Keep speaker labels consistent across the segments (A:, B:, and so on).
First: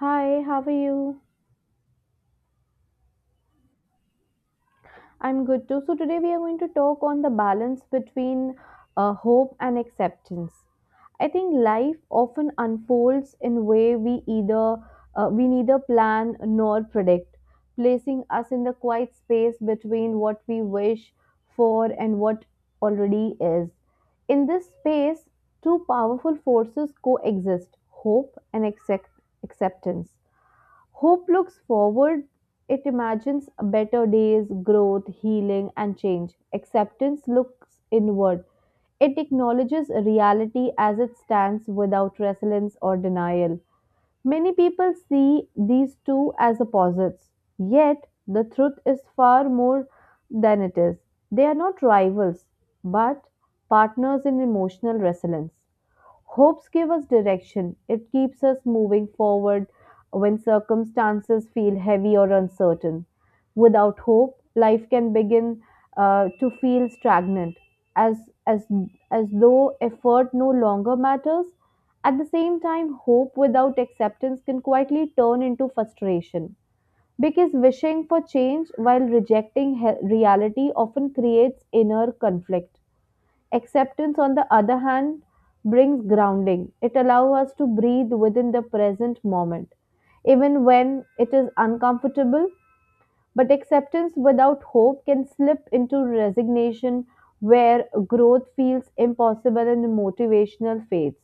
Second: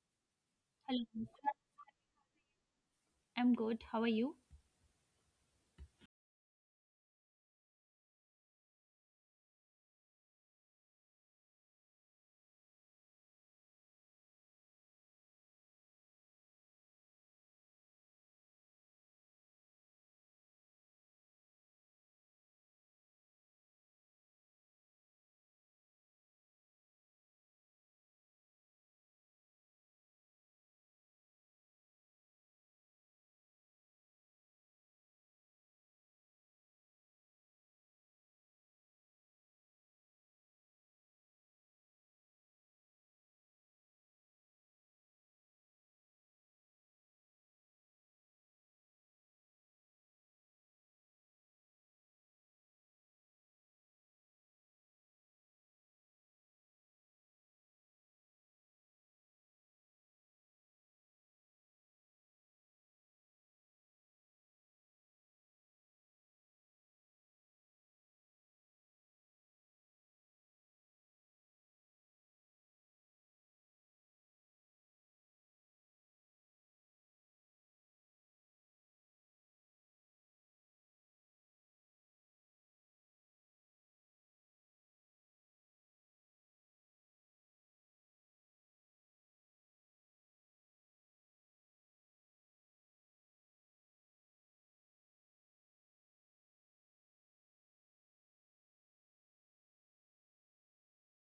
A: Hi, how are
B: Hello,
A: you?
B: Mitra. I'm good. How are you?
A: I'm good too. So, today we are going to talk on the balance between hope and acceptance. I think life often unfolds in a way we either we neither plan nor predict, placing us in the quiet space between what we wish for and what already is. In this space, two powerful forces coexist: hope and acceptance. Hope looks forward. It imagines better days, growth, healing, and change. Acceptance looks inward. It acknowledges reality as it stands without resilience or denial. Many people see these two as opposites, yet the truth is far more than it is. They are not rivals, but partners in emotional resilience. Hopes give us direction. It keeps us moving forward when circumstances feel heavy or uncertain. Without hope, life can begin to feel stagnant, as, as, as though effort no longer matters. At the same time, hope without acceptance can quietly turn into frustration. Because wishing for change while rejecting reality often creates inner conflict. Acceptance, on the other hand, brings grounding. It allows us to breathe within the present moment, even when it is uncomfortable. But acceptance without hope can slip into resignation, where growth feels impossible and motivational fades.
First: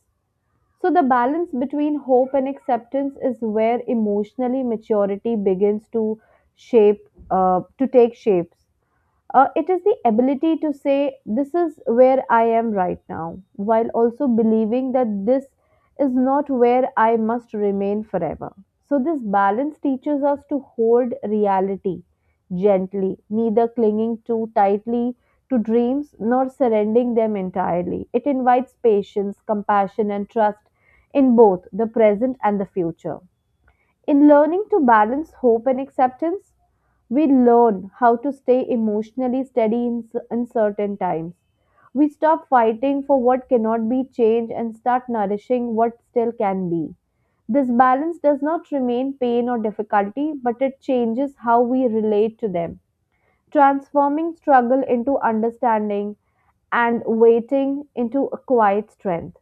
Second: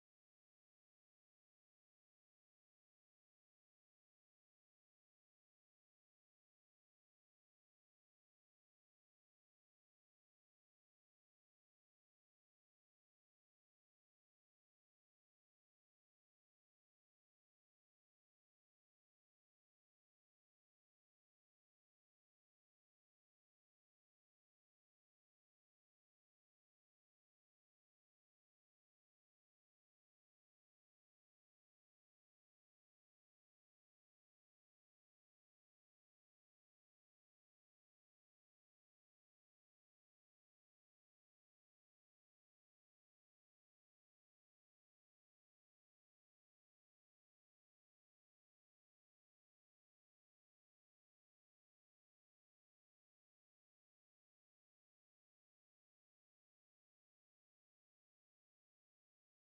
A: So, the balance between hope and acceptance is where emotionally maturity begins to to take shapes. It is the ability to say, this is where I am right now, while also believing that this is not where I must remain forever. So, this balance teaches us to hold reality gently, neither clinging too tightly to dreams nor surrendering them entirely. It invites patience, compassion, and trust in both the present and the future. In learning to balance hope and acceptance, we learn how to stay emotionally steady in uncertain times. We stop fighting for what cannot be changed and start nourishing what still can be. This balance does not remain pain or difficulty, but it changes how we relate to them, transforming struggle into understanding and waiting into a quiet strength.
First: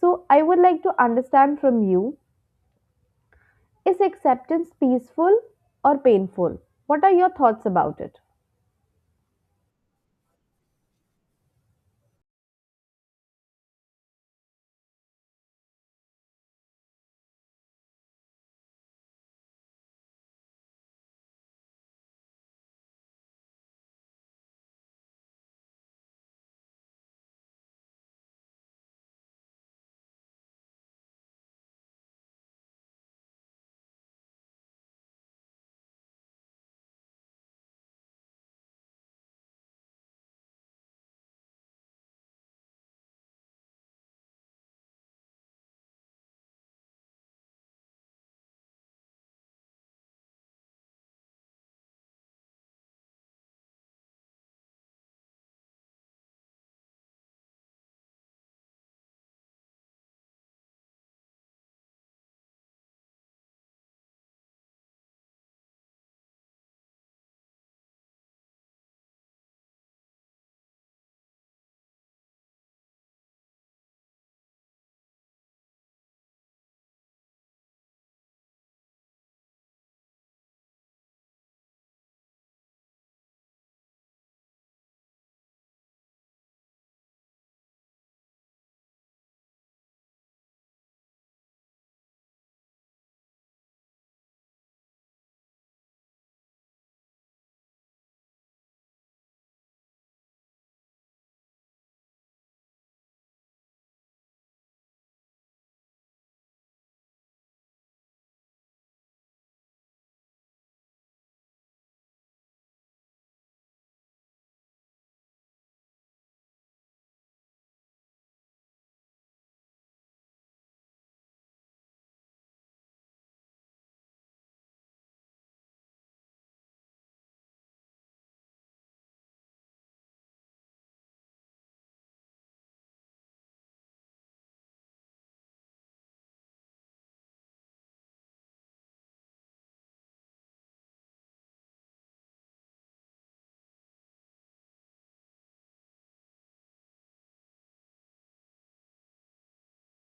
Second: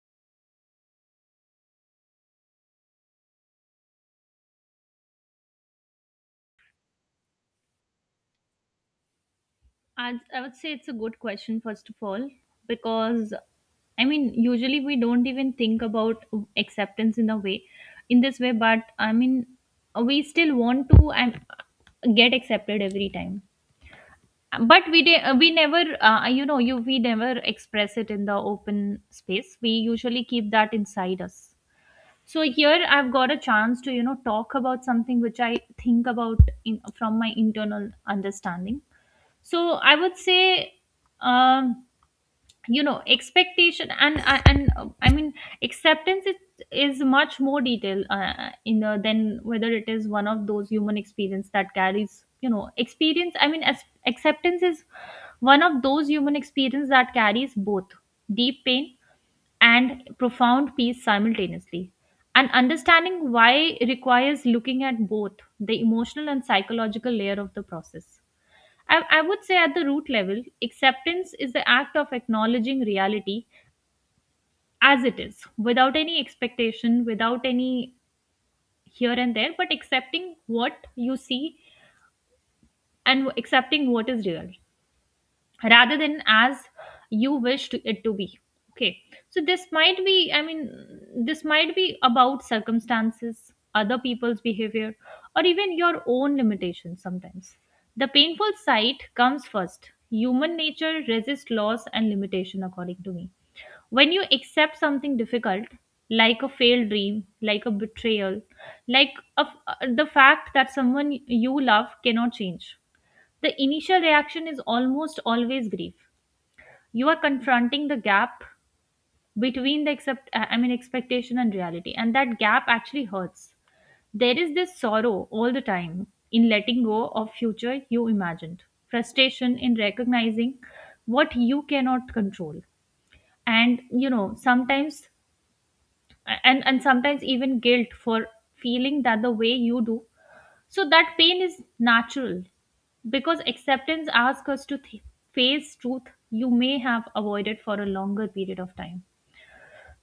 A: So, I would like to understand from you, is acceptance peaceful or painful? What are your thoughts about it?
B: I would say it's a good question, first of all, because I mean, usually we don't even think about acceptance in a way, in this way, but I mean, we still want to and get accepted every time. But we never, you know, you we never express it in the open space. We usually keep that inside us. So here I've got a chance to, you know, talk about something which I think about in, from my internal understanding. So I would say, um you know, expectation and I mean acceptance is much more detail, in than whether it is one of those human experience that carries you know experience I mean as acceptance is one of those human experience that carries both deep pain and profound peace simultaneously, and understanding why requires looking at both the emotional and psychological layer of the process. I would say at the root level, acceptance is the act of acknowledging reality as it is, without any expectation, without any here and there, but accepting what you see and accepting what is real, rather than as you wish to, it to be. Okay, so this might be about circumstances, other people's behavior, or even your own limitations sometimes. The painful side comes first. Human nature resists loss and limitation, according to me. When you accept something difficult, like a failed dream, like a betrayal, like a, the fact that someone you love cannot change, the initial reaction is almost always grief. You are confronting the gap between the accept I mean expectation and reality, and that gap actually hurts. There is this sorrow all the time in letting go of future you imagined, frustration in recognizing what you cannot control, and you know, sometimes and sometimes even guilt for feeling that the way you do. So that pain is natural, because acceptance asks us to face truth you may have avoided for a longer period of time.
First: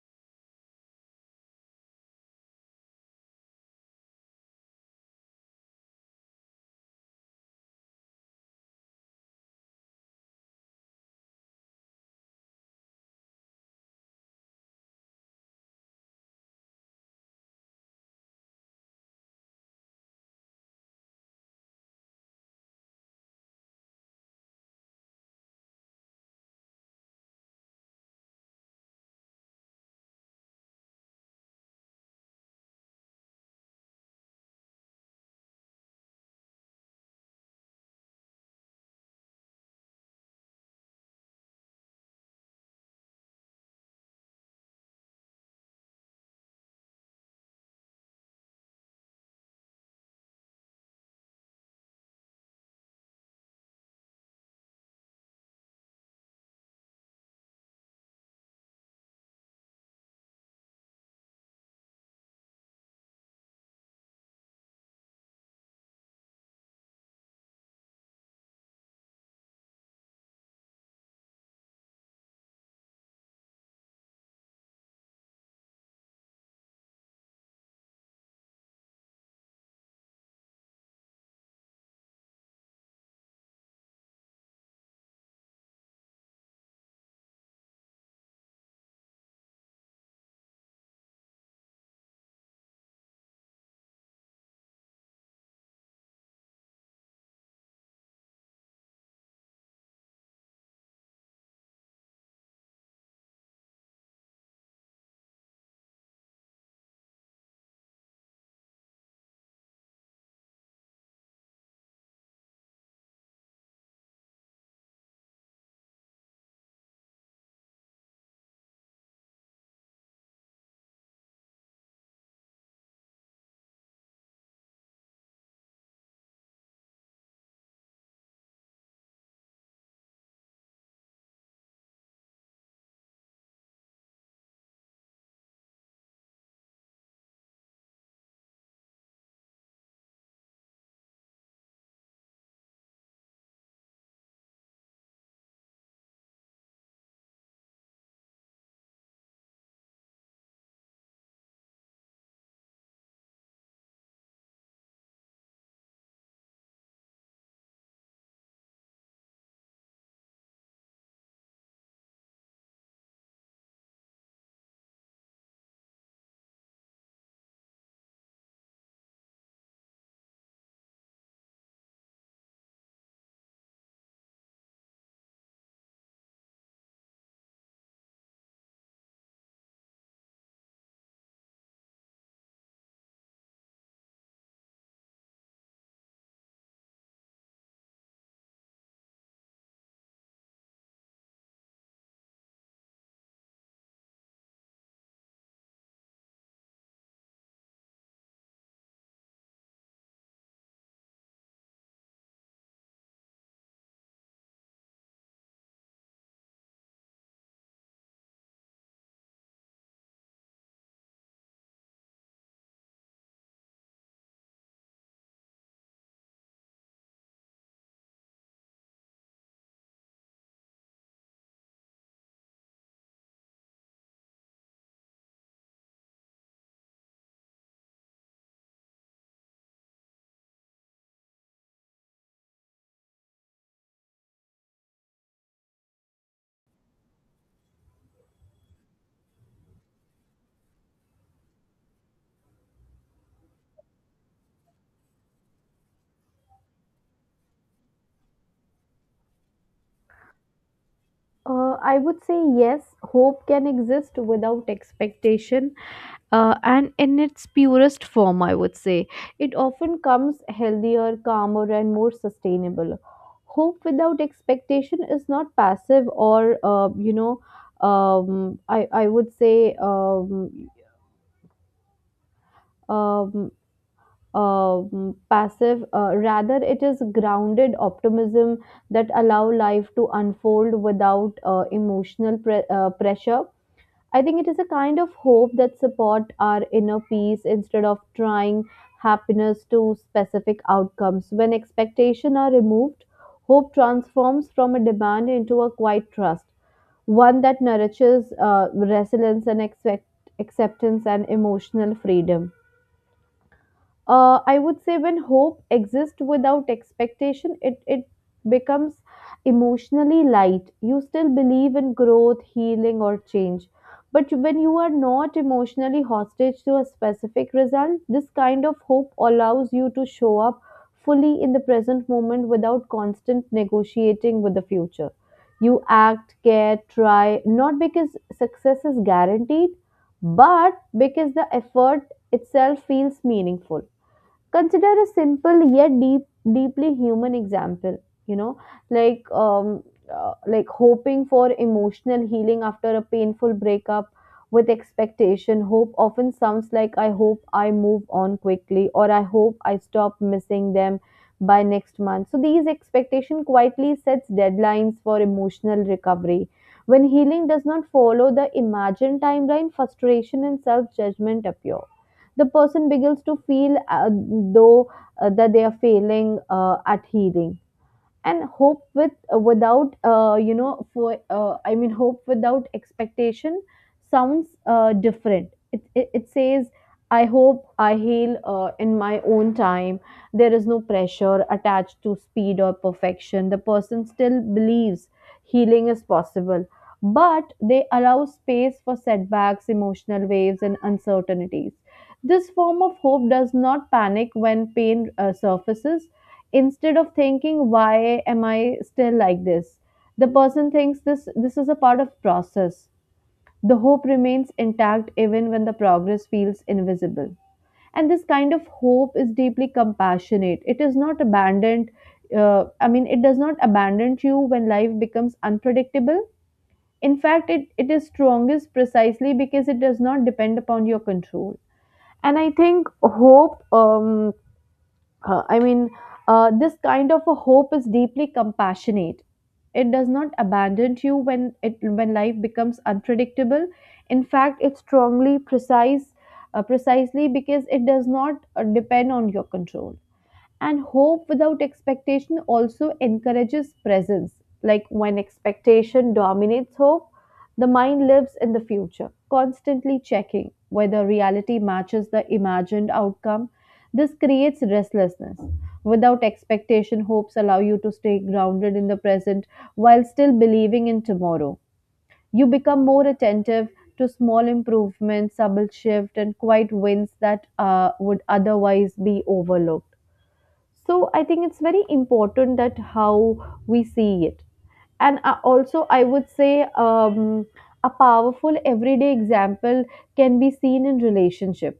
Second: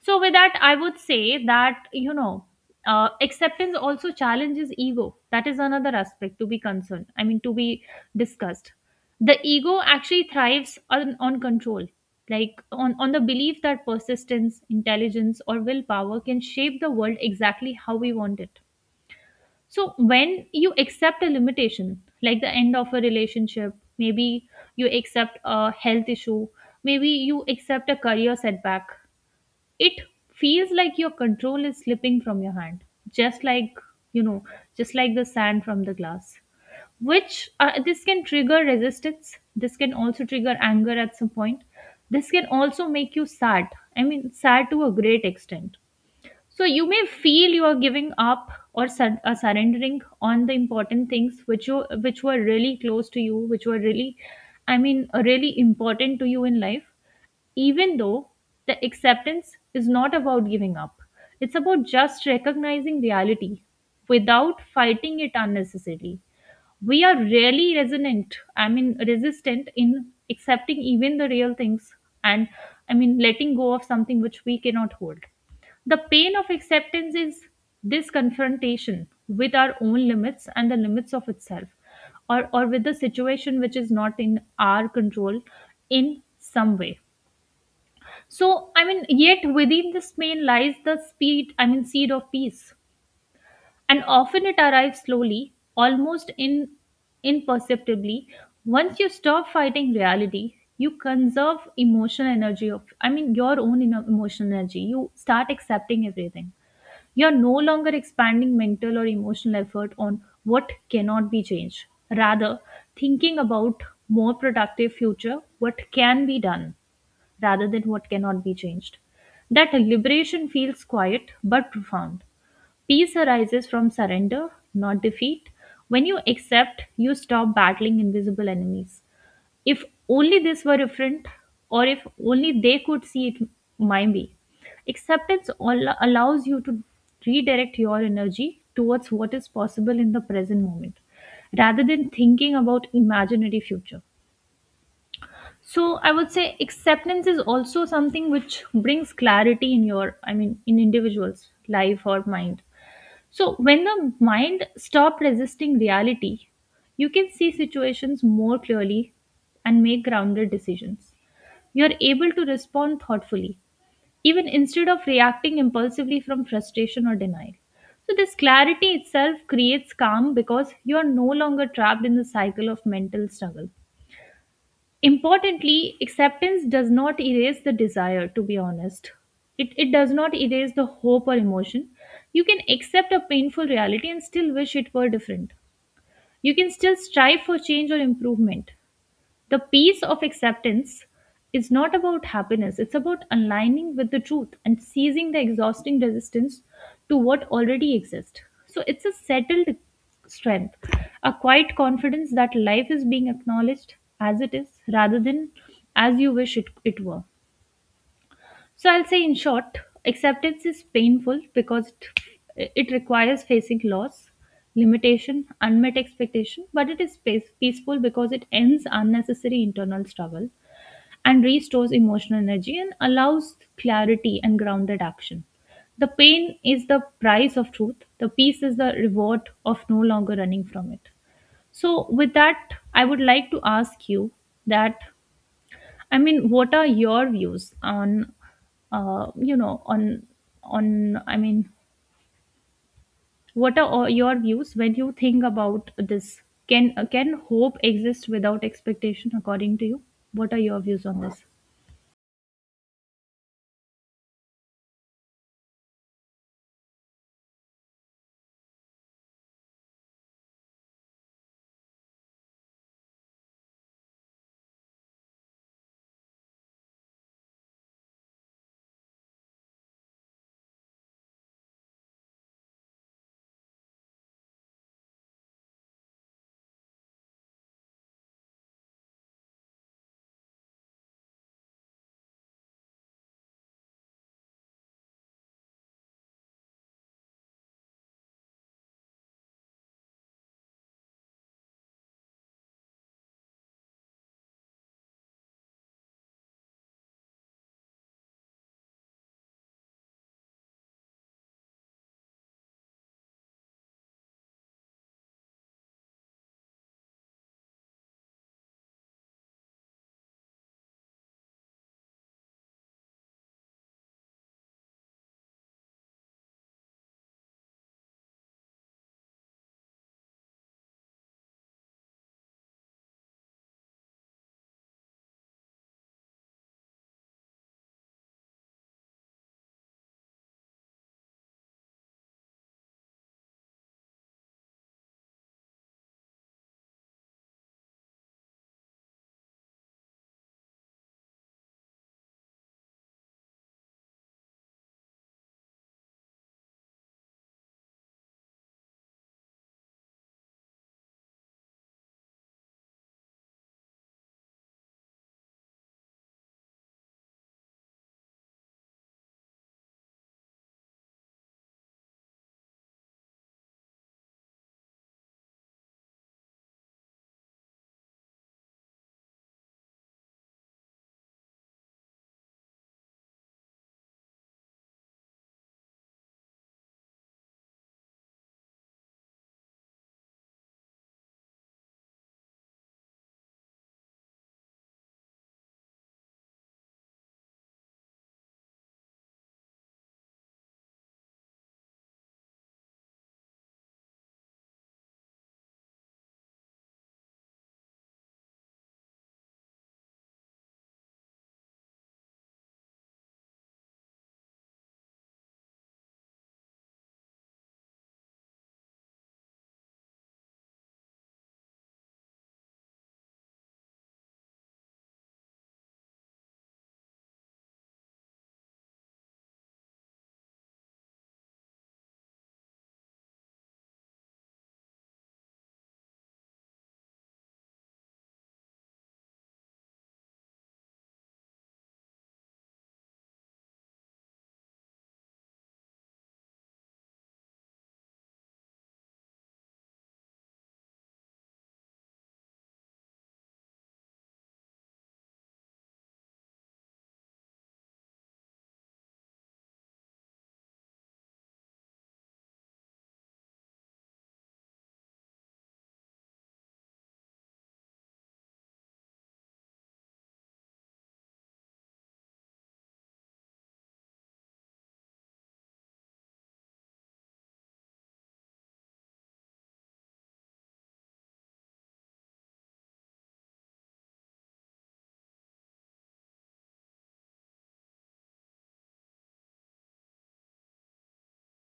B: So, with that, I would say that, you know, acceptance also challenges ego. That is another aspect to be concerned. I mean, to be discussed. The ego actually thrives on control, like on the belief that persistence, intelligence, or willpower can shape the world exactly how we want it. So, when you accept a limitation, like the end of a relationship, maybe you accept a health issue, maybe you accept a career setback, it feels like your control is slipping from your hand, just like, you know, just like the sand from the glass, which, this can trigger resistance, this can also trigger anger at some point, this can also make you sad, I mean sad to a great extent. So you may feel you are giving up or surrendering on the important things which you, which were really close to you, which were really, I mean, really important to you in life. Even though the acceptance is not about giving up, it's about just recognizing reality without fighting it unnecessarily. We are really resonant I mean resistant in accepting even the real things, and I mean letting go of something which we cannot hold. The pain of acceptance is this confrontation with our own limits and the limits of itself, or with the situation which is not in our control in some way. So I mean, yet within this pain lies the speed I mean seed of peace, and often it arrives slowly, almost in, imperceptibly. Once you stop fighting reality, you conserve emotional energy of, I mean, your own emotional energy. You start accepting everything. You're no longer expanding mental or emotional effort on what cannot be changed. Rather, thinking about more productive future, what can be done, rather than what cannot be changed. That liberation feels quiet but profound. Peace arises from surrender, not defeat. When you accept, you stop battling invisible enemies. If only this were different, or if only they could see it my way. Acceptance allows you to redirect your energy towards what is possible in the present moment, rather than thinking about imaginary future. So I would say acceptance is also something which brings clarity in your, I mean, in individuals' life or mind. So, when the mind stops resisting reality, you can see situations more clearly and make grounded decisions. You're able to respond thoughtfully, even instead of reacting impulsively from frustration or denial. So, this clarity itself creates calm because you are no longer trapped in the cycle of mental struggle. Importantly, acceptance does not erase the desire, to be honest. It does not erase the hope or emotion. You can accept a painful reality and still wish it were different. You can still strive for change or improvement. The peace of acceptance is not about happiness, it's about aligning with the truth and ceasing the exhausting resistance to what already exists. So it's a settled strength, a quiet confidence that life is being acknowledged as it is, rather than as you wish it were. So I'll say in short, acceptance is painful because it requires facing loss, limitation, unmet expectation, but it is peace, peaceful, because it ends unnecessary internal struggle and restores emotional energy and allows clarity and grounded action. The pain is the price of truth, the peace is the reward of no longer running from it. So, with that, I would like to ask you that, I mean, what are your views on, you know, on, I mean, what are all your views when you think about this? Can hope exist without expectation, according to you? What are your views on this?
A: I would say yes, hope can exist without expectation, and in its purest form, I would say. It often comes healthier, calmer, and more sustainable. Hope without expectation is not passive or, I would say, um, passive, rather it is grounded optimism that allow life to unfold without emotional pressure. I think it is a kind of hope that support our inner peace instead of trying happiness to specific outcomes. When expectation are removed, hope transforms from a demand into a quiet trust, one that nourishes resilience and acceptance and emotional freedom. I would say when hope exists without expectation, it becomes emotionally light. You still believe in growth, healing, or change. But when you are not emotionally hostage to a specific result, this kind of hope allows you to show up fully in the present moment without constant negotiating with the future. You act, care, try, not because success is guaranteed, but because the effort itself feels meaningful. Consider a simple yet deeply human example, you know, like like hoping for emotional healing after a painful breakup. With expectation, hope often sounds like, I hope I move on quickly, or I hope I stop missing them by next month. So these expectation quietly sets deadlines for emotional recovery. When healing does not follow the imagined timeline, frustration and self judgment appear. The person begins to feel though that they are failing at healing. And hope with without you know for I mean hope without expectation sounds different. It says, I hope I heal in my own time. There is no pressure attached to speed or perfection. The person still believes healing is possible, but they allow space for setbacks, emotional waves, and uncertainties. This form of hope does not panic when pain surfaces. Instead of thinking, why am I still like this? The person thinks, this is a part of process. The hope remains intact even when the progress feels invisible. And this kind of hope is deeply compassionate. It is not abandoned. It does not abandon you when life becomes unpredictable. In fact, it is strongest precisely because it does not depend upon your control. And I think hope I mean this kind of a hope is deeply compassionate. It does not abandon you when it when life becomes unpredictable. In fact, it's strongly precisely because it does not depend on your control. And hope without expectation also encourages presence. Like when expectation dominates hope, the mind lives in the future, constantly checking whether reality matches the imagined outcome. This creates restlessness. Without expectation, hopes allow you to stay grounded in the present while still believing in tomorrow. You become more attentive to small improvements, subtle shift, and quiet wins that would otherwise be overlooked. So I think it's very important that how we see it. And also I would say, um, a powerful everyday example can be seen in relationship,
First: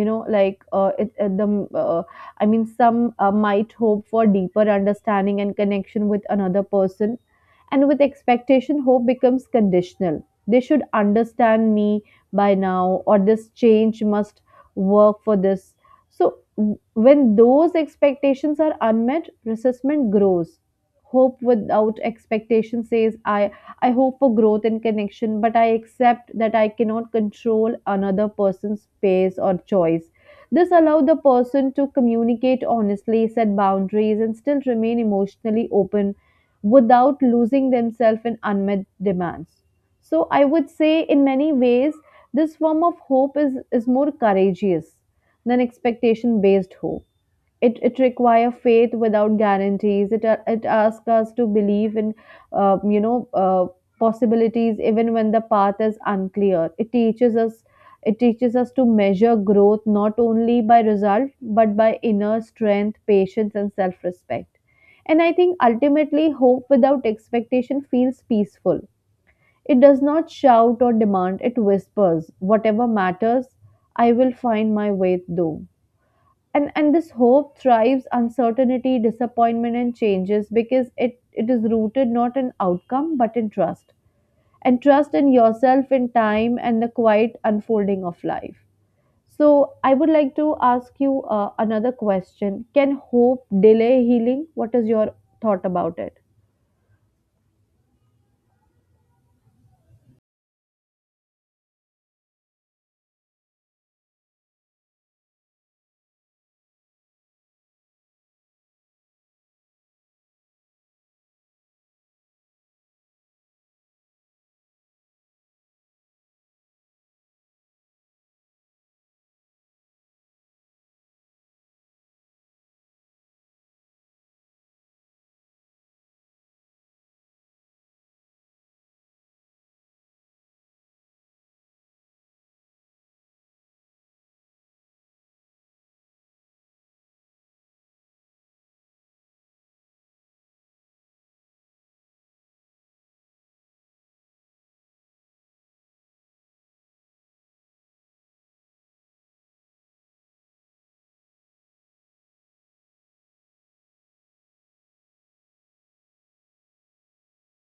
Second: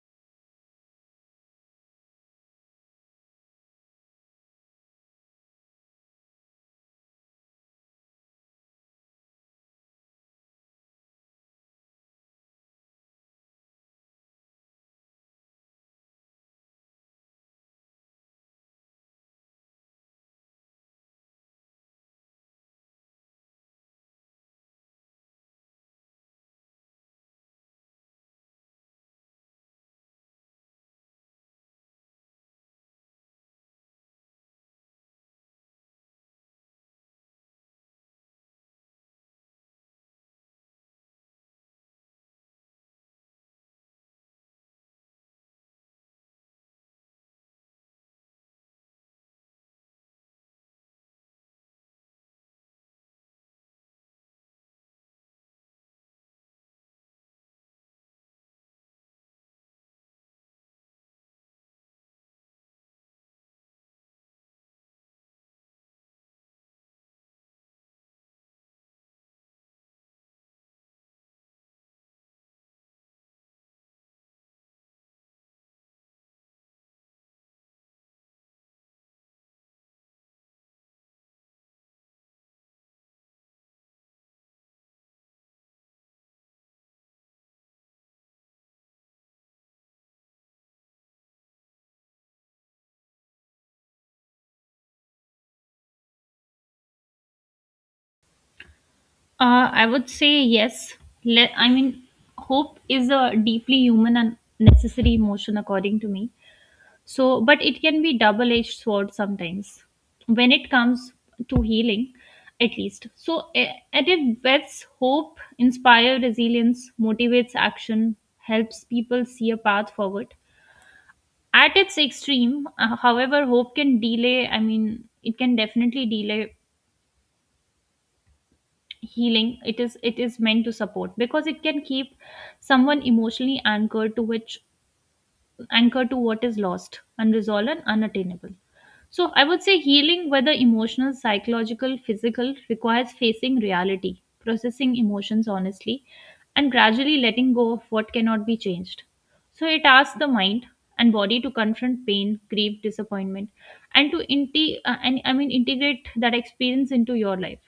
A: you know, like it, the I mean some might hope for deeper understanding and connection with another person. And with expectation, hope becomes conditional. They should understand me by now, or this change must work for this. So when those expectations are unmet, resentment grows. Hope without expectation says, I hope for growth and connection, but I accept that I cannot control another person's pace or choice. This allows the person to communicate honestly, set boundaries, and still remain emotionally open without losing themselves in unmet demands. So, I would say, in many ways, this form of hope is more courageous than expectation based hope. It require faith without guarantees. It asks us to believe in, uh, you know uh, possibilities even when the path is unclear. It teaches us to measure growth not only by result, but by inner strength, patience, and self respect. And I think ultimately hope without expectation feels peaceful. It does not shout or demand. It whispers whatever matters. I will find my way through. And this hope thrives uncertainty, disappointment, and changes, because it is rooted not in outcome but in trust. And trust in yourself, in time, and the quiet unfolding of life. So I would like to ask you another question. Can hope delay healing? What is your thought about it?
B: I would say yes. I mean, hope is a deeply human and necessary emotion, according to me. So, but it can be double edged sword sometimes when it comes to healing, at least. So, at its best, hope inspire resilience, motivates action, helps people see a path forward. At its extreme, however, hope can delay. I mean, it can definitely delay healing. It is meant to support because it can keep someone emotionally anchored to which anchor to what is lost, unresolved, and unattainable. So I would say healing, whether emotional, psychological, physical, requires facing reality, processing emotions honestly, and gradually letting go of what cannot be changed. So it asks the mind and body to confront pain, grief, disappointment, and to and, I mean integrate that experience into your life.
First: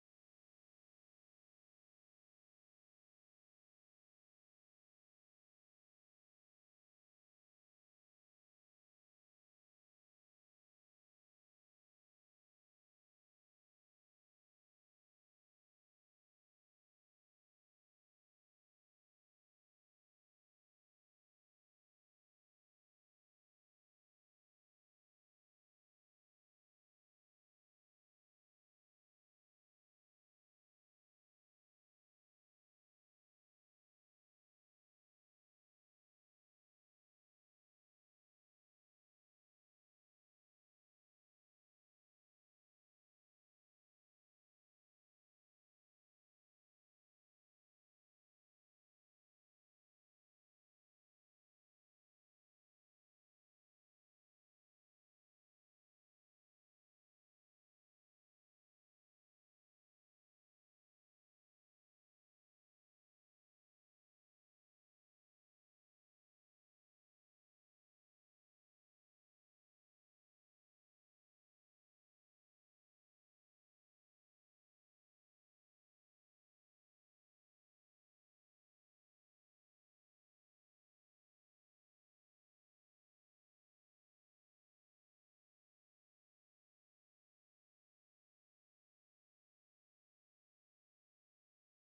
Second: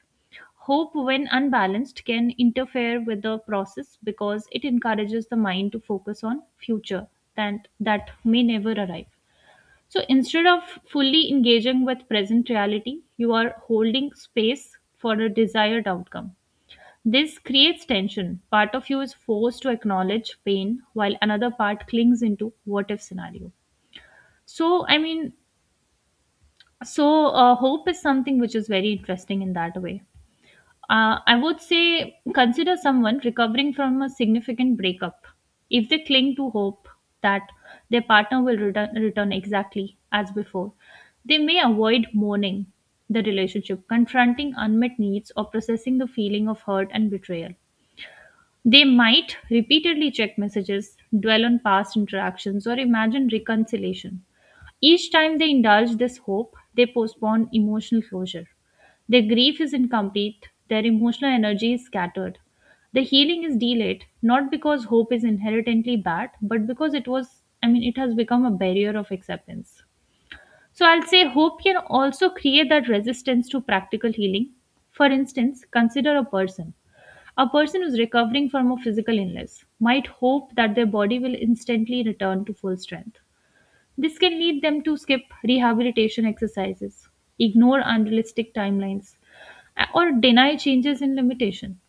B: Hope, when unbalanced, can interfere with the process because it encourages the mind to focus on future that may never arrive. So instead of fully engaging with present reality, you are holding space for a desired outcome. This creates tension. Part of you is forced to acknowledge pain while another part clings into what if scenario. So, I mean, hope is something which is very interesting in that way. I would say consider someone recovering from a significant breakup if they cling to hope that their partner will return, return exactly as before. They may avoid mourning the relationship, confronting unmet needs, or processing the feeling of hurt and betrayal. They might repeatedly check messages, dwell on past interactions, or imagine reconciliation. Each time they indulge this hope, they postpone emotional closure. Their grief is incomplete, their emotional energy is scattered. The healing is delayed, not because hope is inherently bad, but because it was, I mean, it has become a barrier of acceptance. So I'll say hope can also create that resistance to practical healing. For instance, consider a person. A person who's recovering from a physical illness might hope that their body will instantly return to full strength. This can lead them to skip rehabilitation exercises, ignore unrealistic timelines, or deny changes in limitation.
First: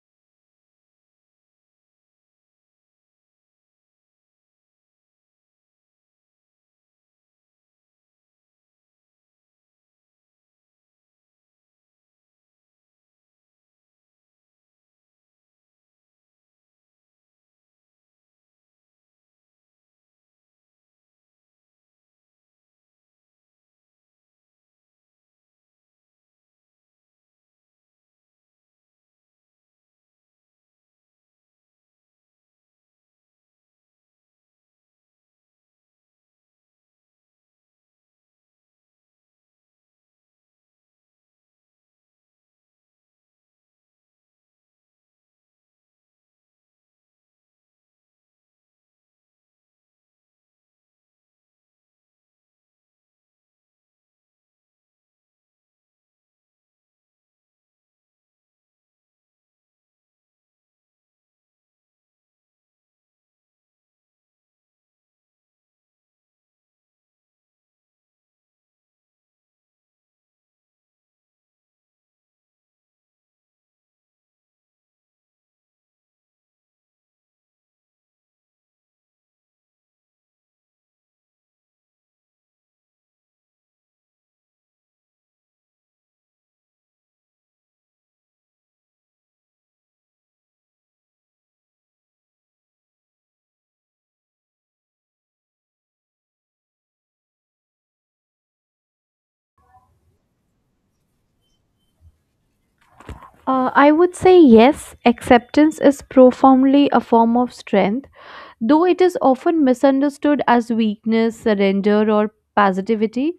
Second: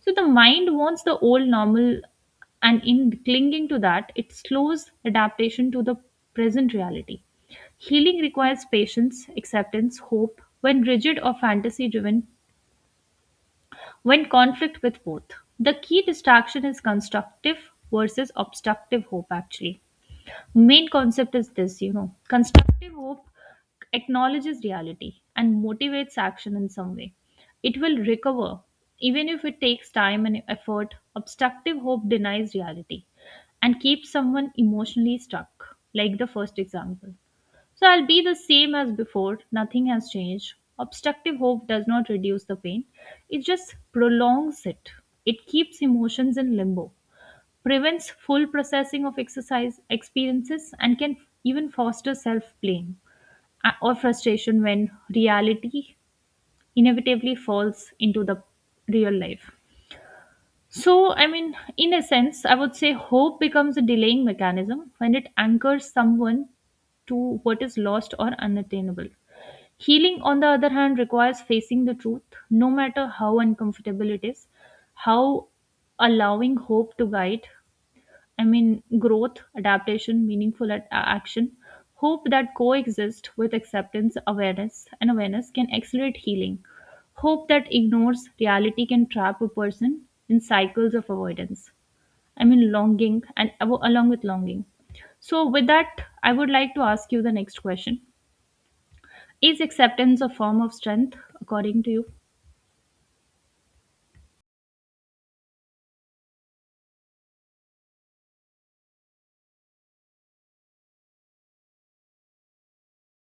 B: So the mind wants the old normal, and in clinging to that, it slows adaptation to the present reality. Healing requires patience, acceptance, hope when rigid or fantasy driven when conflict with both. The key distraction is constructive versus obstructive hope, actually. Main concept is this, you know, constructive hope acknowledges reality and motivates action in some way. It will recover, even if it takes time and effort. Obstructive hope denies reality and keeps someone emotionally stuck, like the first example. So I'll be the same as before, nothing has changed. Obstructive hope does not reduce the pain, it just prolongs it. It keeps emotions in limbo, prevents full processing of exercise experiences, and can even foster self blame or frustration when reality inevitably falls into the real life. So, I mean, in a sense, I would say hope becomes a delaying mechanism when it anchors someone to what is lost or unattainable. Healing, on the other hand, requires facing the truth, no matter how uncomfortable it is, how allowing hope to guide, growth, adaptation, meaningful action. Hope that coexists with acceptance, awareness, and awareness can accelerate healing. Hope that ignores reality can trap a person in cycles of avoidance. I mean, longing and along with longing. So, with that, I would like to ask you the next question. Is acceptance a form of strength, according to you?
A: I would say yes, acceptance is profoundly a form of strength. Though it is often misunderstood as weakness, surrender, or passivity,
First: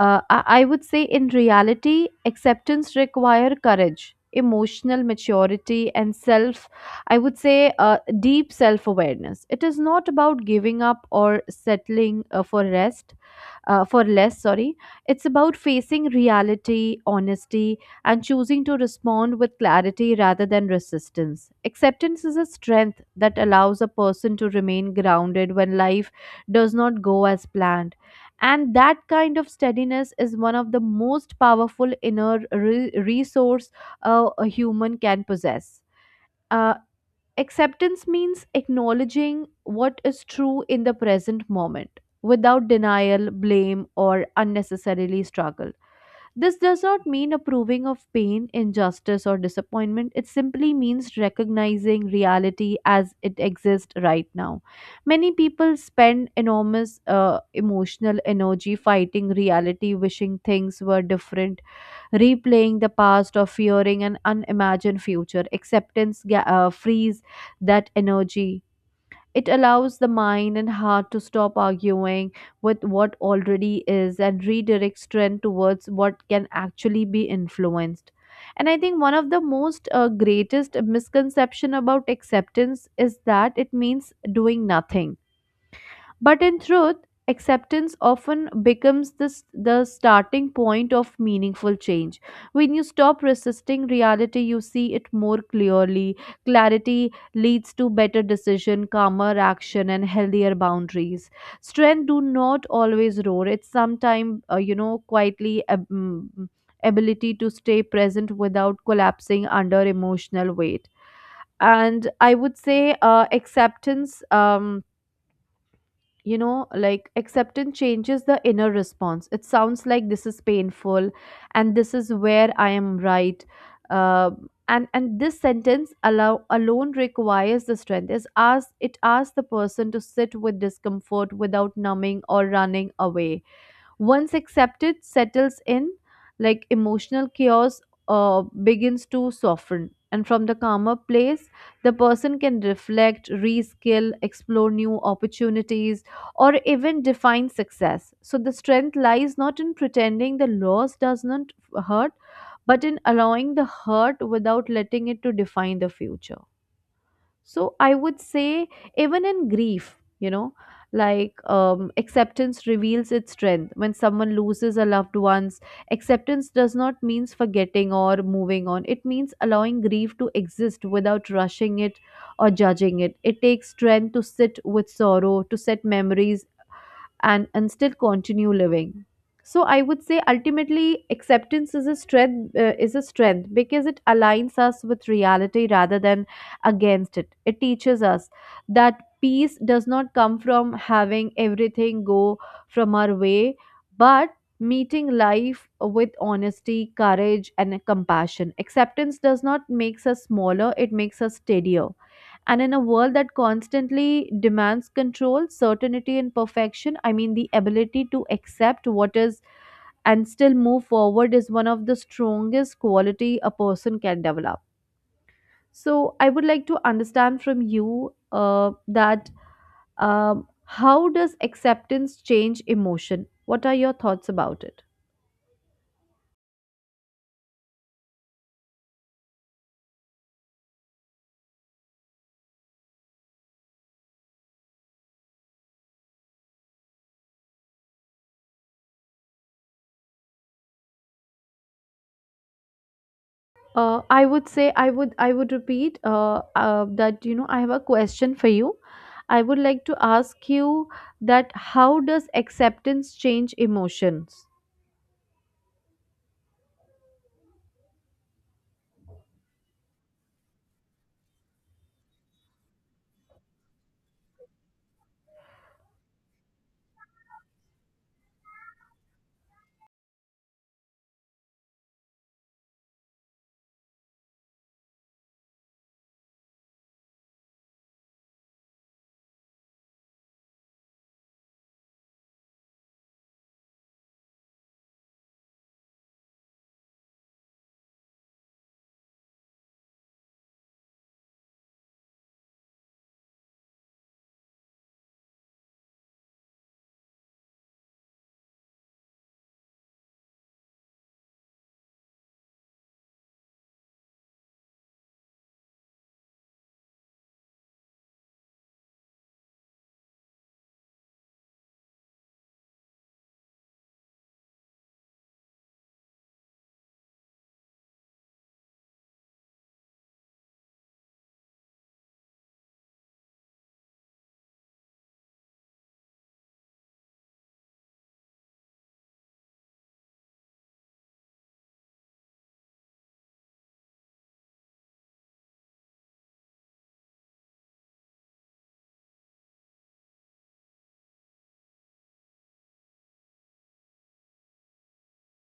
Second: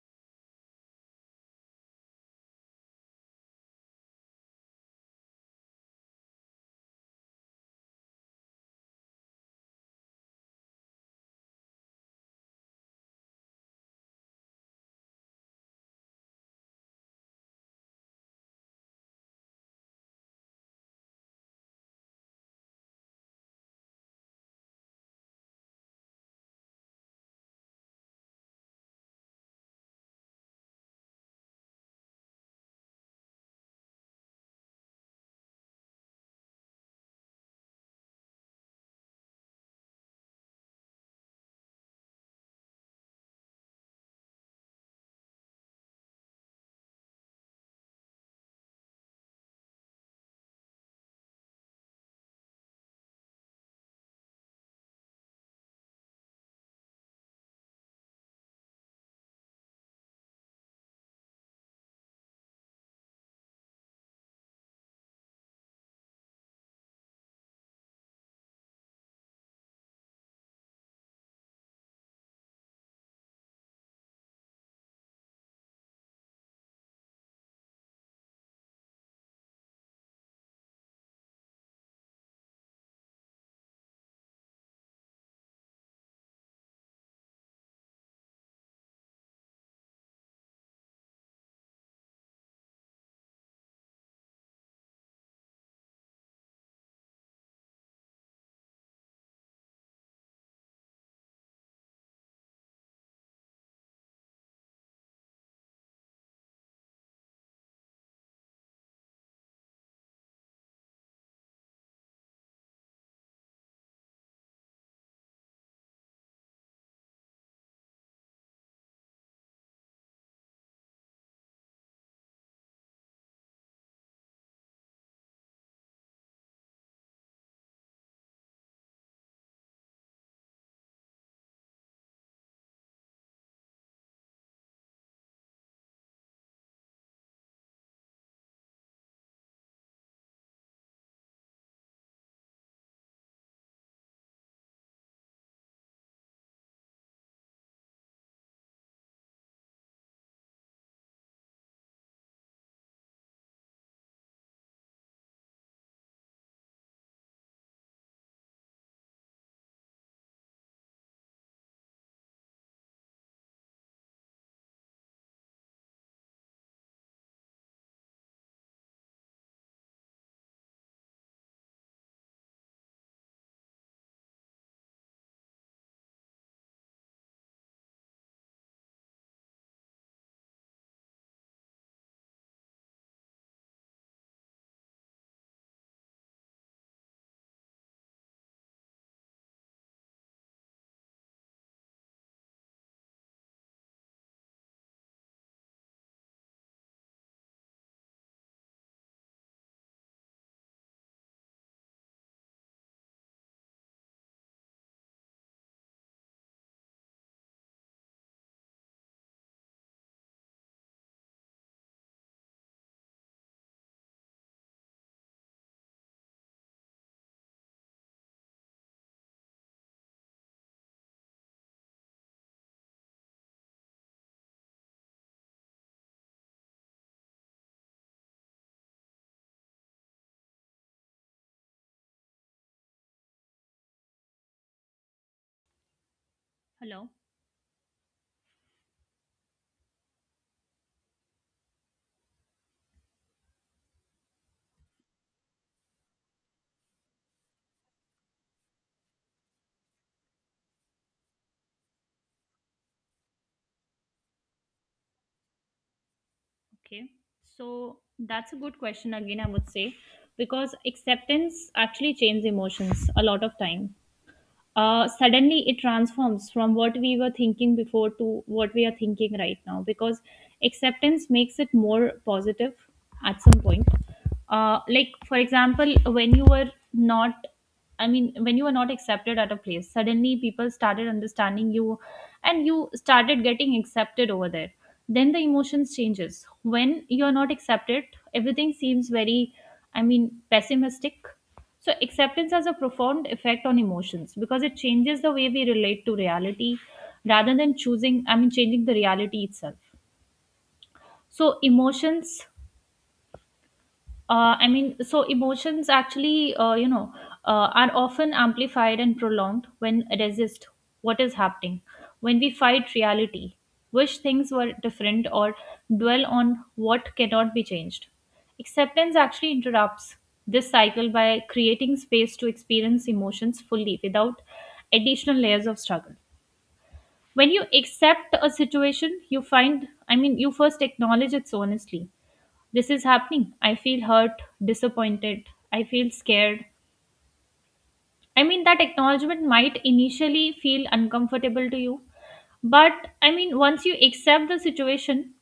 A: I would say in reality, acceptance require courage, emotional maturity, and self. I would say deep self awareness. It is not about giving up or settling for less, sorry. It's about facing reality honesty and choosing to respond with clarity rather than resistance. Acceptance is a strength that allows a person to remain grounded when life does not go as planned. And that kind of steadiness is one of the most powerful inner resource a human can possess. Uh, Acceptance means acknowledging what is true in the present moment without denial, blame, or unnecessarily struggle. This does not mean approving of pain, injustice, or disappointment. It simply means recognizing reality as it exists right now. Many people spend enormous emotional energy fighting reality, wishing things were different, replaying the past or fearing an unimagined future. Acceptance frees that energy. It allows the mind and heart to stop arguing with what already is and redirect strength towards what can actually be influenced. And I think one of the most greatest misconception about acceptance is that it means doing nothing, but in truth, acceptance often becomes the starting point of meaningful change. When you stop resisting reality, you see it more clearly. Clarity leads to better decision, calmer action, and healthier boundaries. Strength do not always roar. It's sometimes, quietly ability to stay present without collapsing under emotional weight. And I would say acceptance you know like acceptance changes the inner response. It sounds like, this is painful and this is where I am right. Uh, and and this sentence allow alone requires the strength. Is ask It asks the person to sit with discomfort without numbing or running away. Once accepted settles in, like emotional chaos begins to soften, and from the calmer place, the person can reflect, reskill, explore new opportunities, or even define success. So the strength lies not in pretending the loss does not hurt, but in allowing the hurt without letting it to define the future. So I would say, even in grief, you know, like, acceptance reveals its strength. When someone loses a loved one's, acceptance does not mean forgetting or moving on. It means allowing grief to exist without rushing it or judging it. It takes strength to sit with sorrow, to set memories, and still continue living. So I would say ultimately acceptance is a strength, because it aligns us with reality rather than against it. It teaches us that peace does not come from having everything go from our way, but meeting life with honesty, courage, and compassion. Acceptance does not makes us smaller, it makes us steadier. And in a world that constantly demands control, certainty, and perfection, I mean, the ability to accept what is and still move forward is one of the strongest quality a person can develop. So, I would like to understand from you that, how does acceptance change emotion? What are your thoughts about it?
B: Hello.
A: I would say I would repeat, that, you know, I have a question for you. I would like to ask you that how does acceptance change emotions?
B: Okay. So that's a good question again, I would say, because acceptance actually changes emotions a lot of time. Suddenly it transforms from what we were thinking before to what we are thinking right now, because acceptance makes it more positive at some point. Like for example, when you were not, when you were not accepted at a place, suddenly people started understanding you and you started getting accepted over there. Then the emotions changes. When you are not accepted, everything seems very, pessimistic. So, acceptance has a profound effect on emotions because it changes the way we relate to reality rather than changing the reality itself. So, emotions, emotions actually, are often amplified and prolonged when resist what is happening, when we fight reality, wish things were different, or dwell on what cannot be changed. Acceptance actually interrupts this cycle by creating space to experience emotions fully without additional layers of struggle. When you accept a situation, you you first acknowledge its honestly. This is happening. I feel hurt, disappointed. I feel scared. I mean, that acknowledgement might initially feel uncomfortable to you, but, once you accept the situation,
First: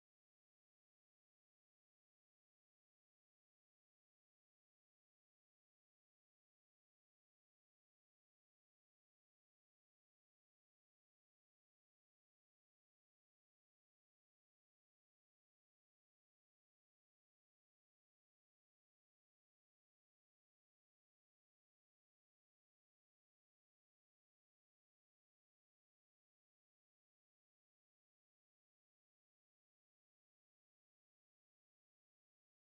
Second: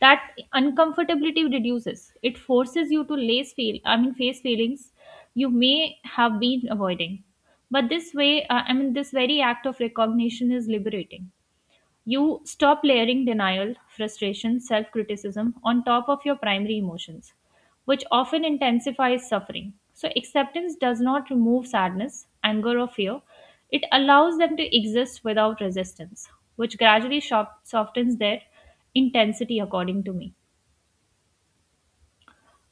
B: that uncomfortability reduces. It forces you to lace feel, I mean, face feelings you may have been avoiding. But this way, this very act of recognition is liberating. You stop layering denial, frustration, self criticism on top of your primary emotions, which often intensifies suffering. So, acceptance does not remove sadness, anger, or fear. It allows them to exist without resistance, which gradually softens their intensity, according to me.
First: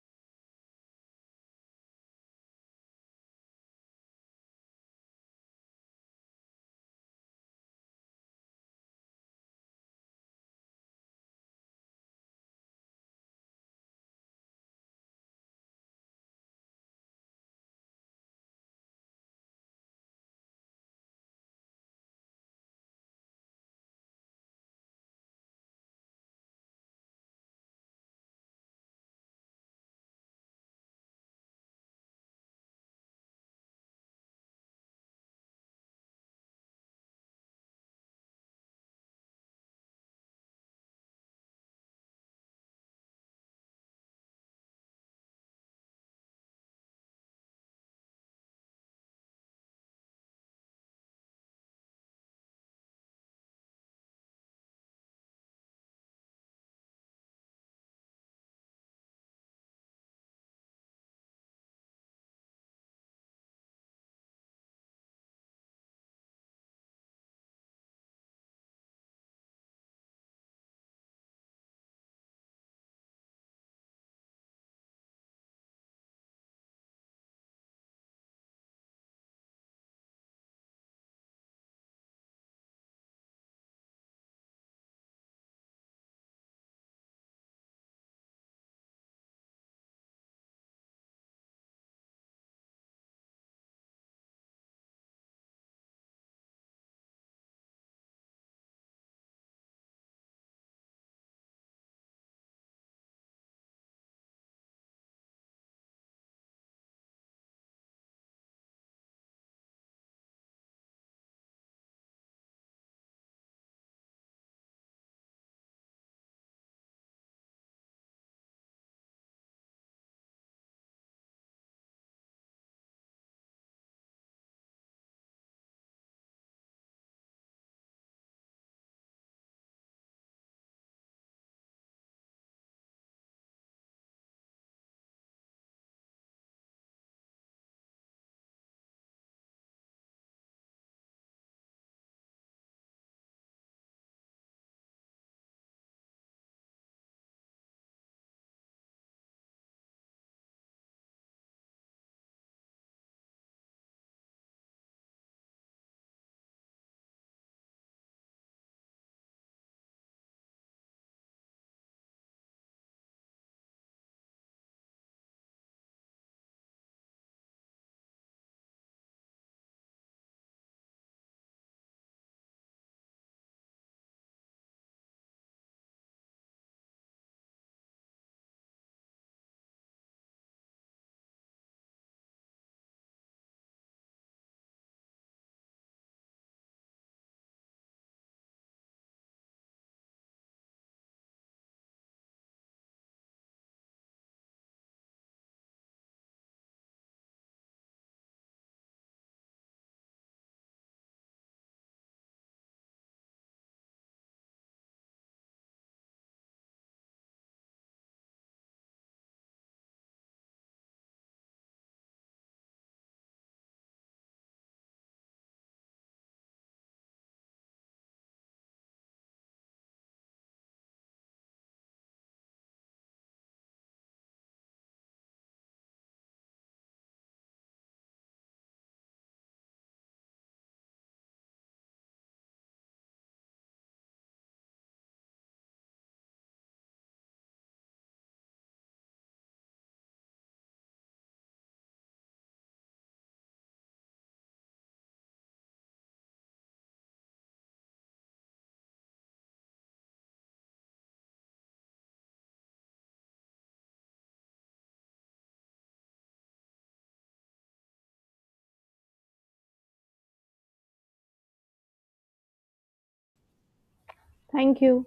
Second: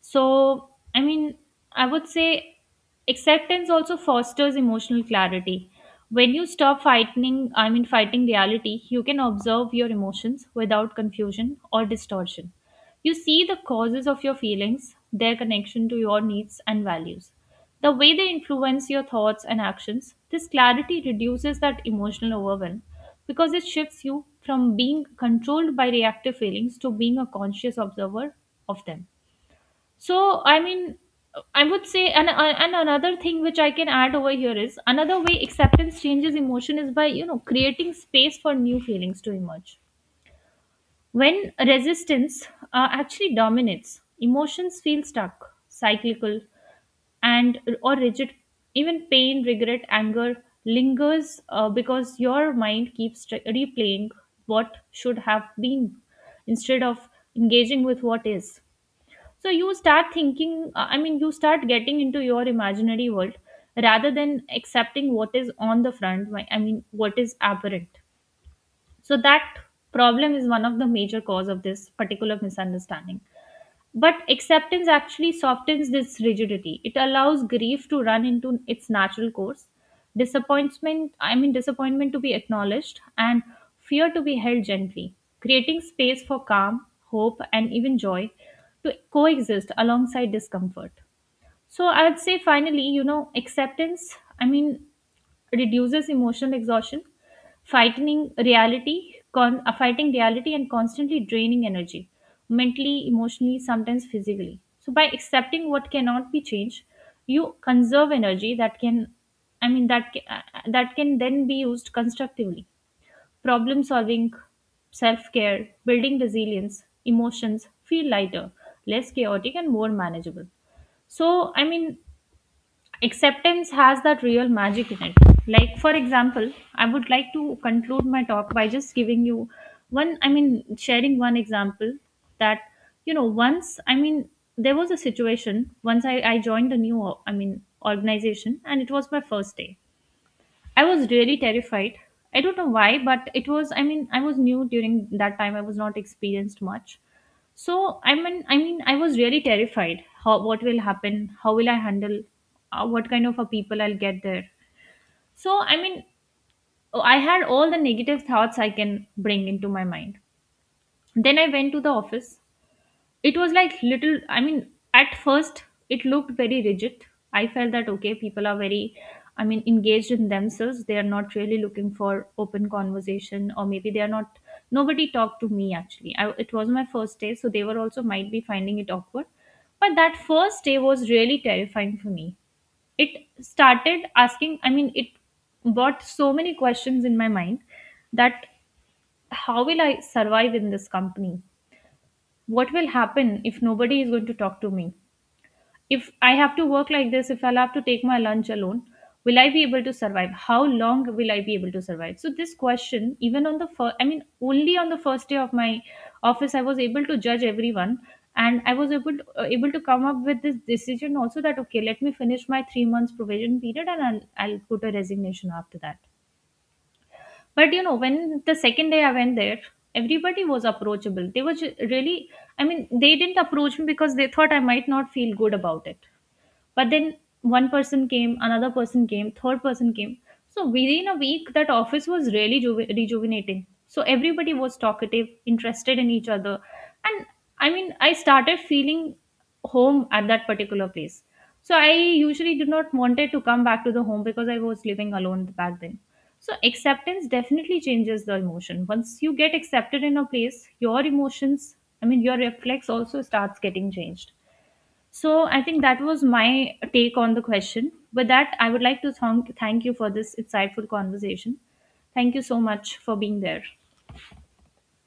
B: So, I mean, I would say acceptance also fosters emotional clarity. When you stop fighting reality, you can observe your emotions without confusion or distortion. You see the causes of your feelings, their connection to your needs and values, the way they influence your thoughts and actions. This clarity reduces that emotional overwhelm because it shifts you from being controlled by reactive feelings to being a conscious observer of them. So, I mean, I would say, and another thing which I can add over here is another way acceptance changes emotion is by, you know, creating space for new feelings to emerge. When resistance actually dominates, emotions feel stuck, cyclical, and or rigid. Even pain, regret, anger lingers because your mind keeps replaying what should have been instead of engaging with what is. So you start thinking, you start getting into your imaginary world rather than accepting what is on the front, what is apparent. So that problem is one of the major cause of this particular misunderstanding. But acceptance actually softens this rigidity. It allows grief to run into its natural course, disappointment to be acknowledged, and fear to be held gently, creating space for calm, hope, and even joy to coexist alongside discomfort. So I would say finally, you know, acceptance, I mean, reduces emotional exhaustion. Fighting reality and constantly draining energy, mentally, emotionally, sometimes physically. So by accepting what cannot be changed, you conserve energy that can, I mean that ca- that can then be used constructively. Problem solving, self care, building resilience, emotions feel lighter, less chaotic, and more manageable. So I mean acceptance has that real magic in it. Like for example, I would like to conclude my talk by just giving you one, sharing one example. That, you know, once I mean there was a situation. I joined a new, organization and it was my first day. I was really terrified. I don't know why, but it was, I was new during that time. I was not experienced much. So, I was really terrified. How, what will happen? How will I handle, what kind of a people I'll get there? So, I mean, I had all the negative thoughts I can bring into my mind. Then I went to the office. It was like little, at first it looked very rigid. I felt that okay, people are very, engaged in themselves. They are not really looking for open conversation, or maybe they are not. Nobody talked to me, actually. It was my first day, so they were also might be finding it awkward. But that first day was really terrifying for me. It started asking, I mean it brought so many questions in my mind. That how will I survive in this company? What will happen if nobody is going to talk to me? If I have to work like this, if I'll have to take my lunch alone, will I be able to survive? How long will I be able to survive? So this question, even on the first I mean only on the first day of my office, I was able to judge everyone. And I was able to come up with this decision also that okay, let me finish my 3 months provision period and I'll put a resignation after that. But you know, when the second day I went there, everybody was approachable. They were really, they didn't approach me because they thought I might not feel good about it. But then one person came, another person came, third person came. So within a week, that office was really rejuvenating. So everybody was talkative, interested in each other. And I mean, I started feeling home at that particular place. So I usually did not wanted to come back to the home because I was living alone back then. So acceptance definitely changes the emotion. Once you get accepted in a place, your emotions, I mean, your reflex also starts getting changed. So I think that was my take on the question. With that, I would like to thank you for this insightful conversation. Thank you so much for being there.
A: Thank you.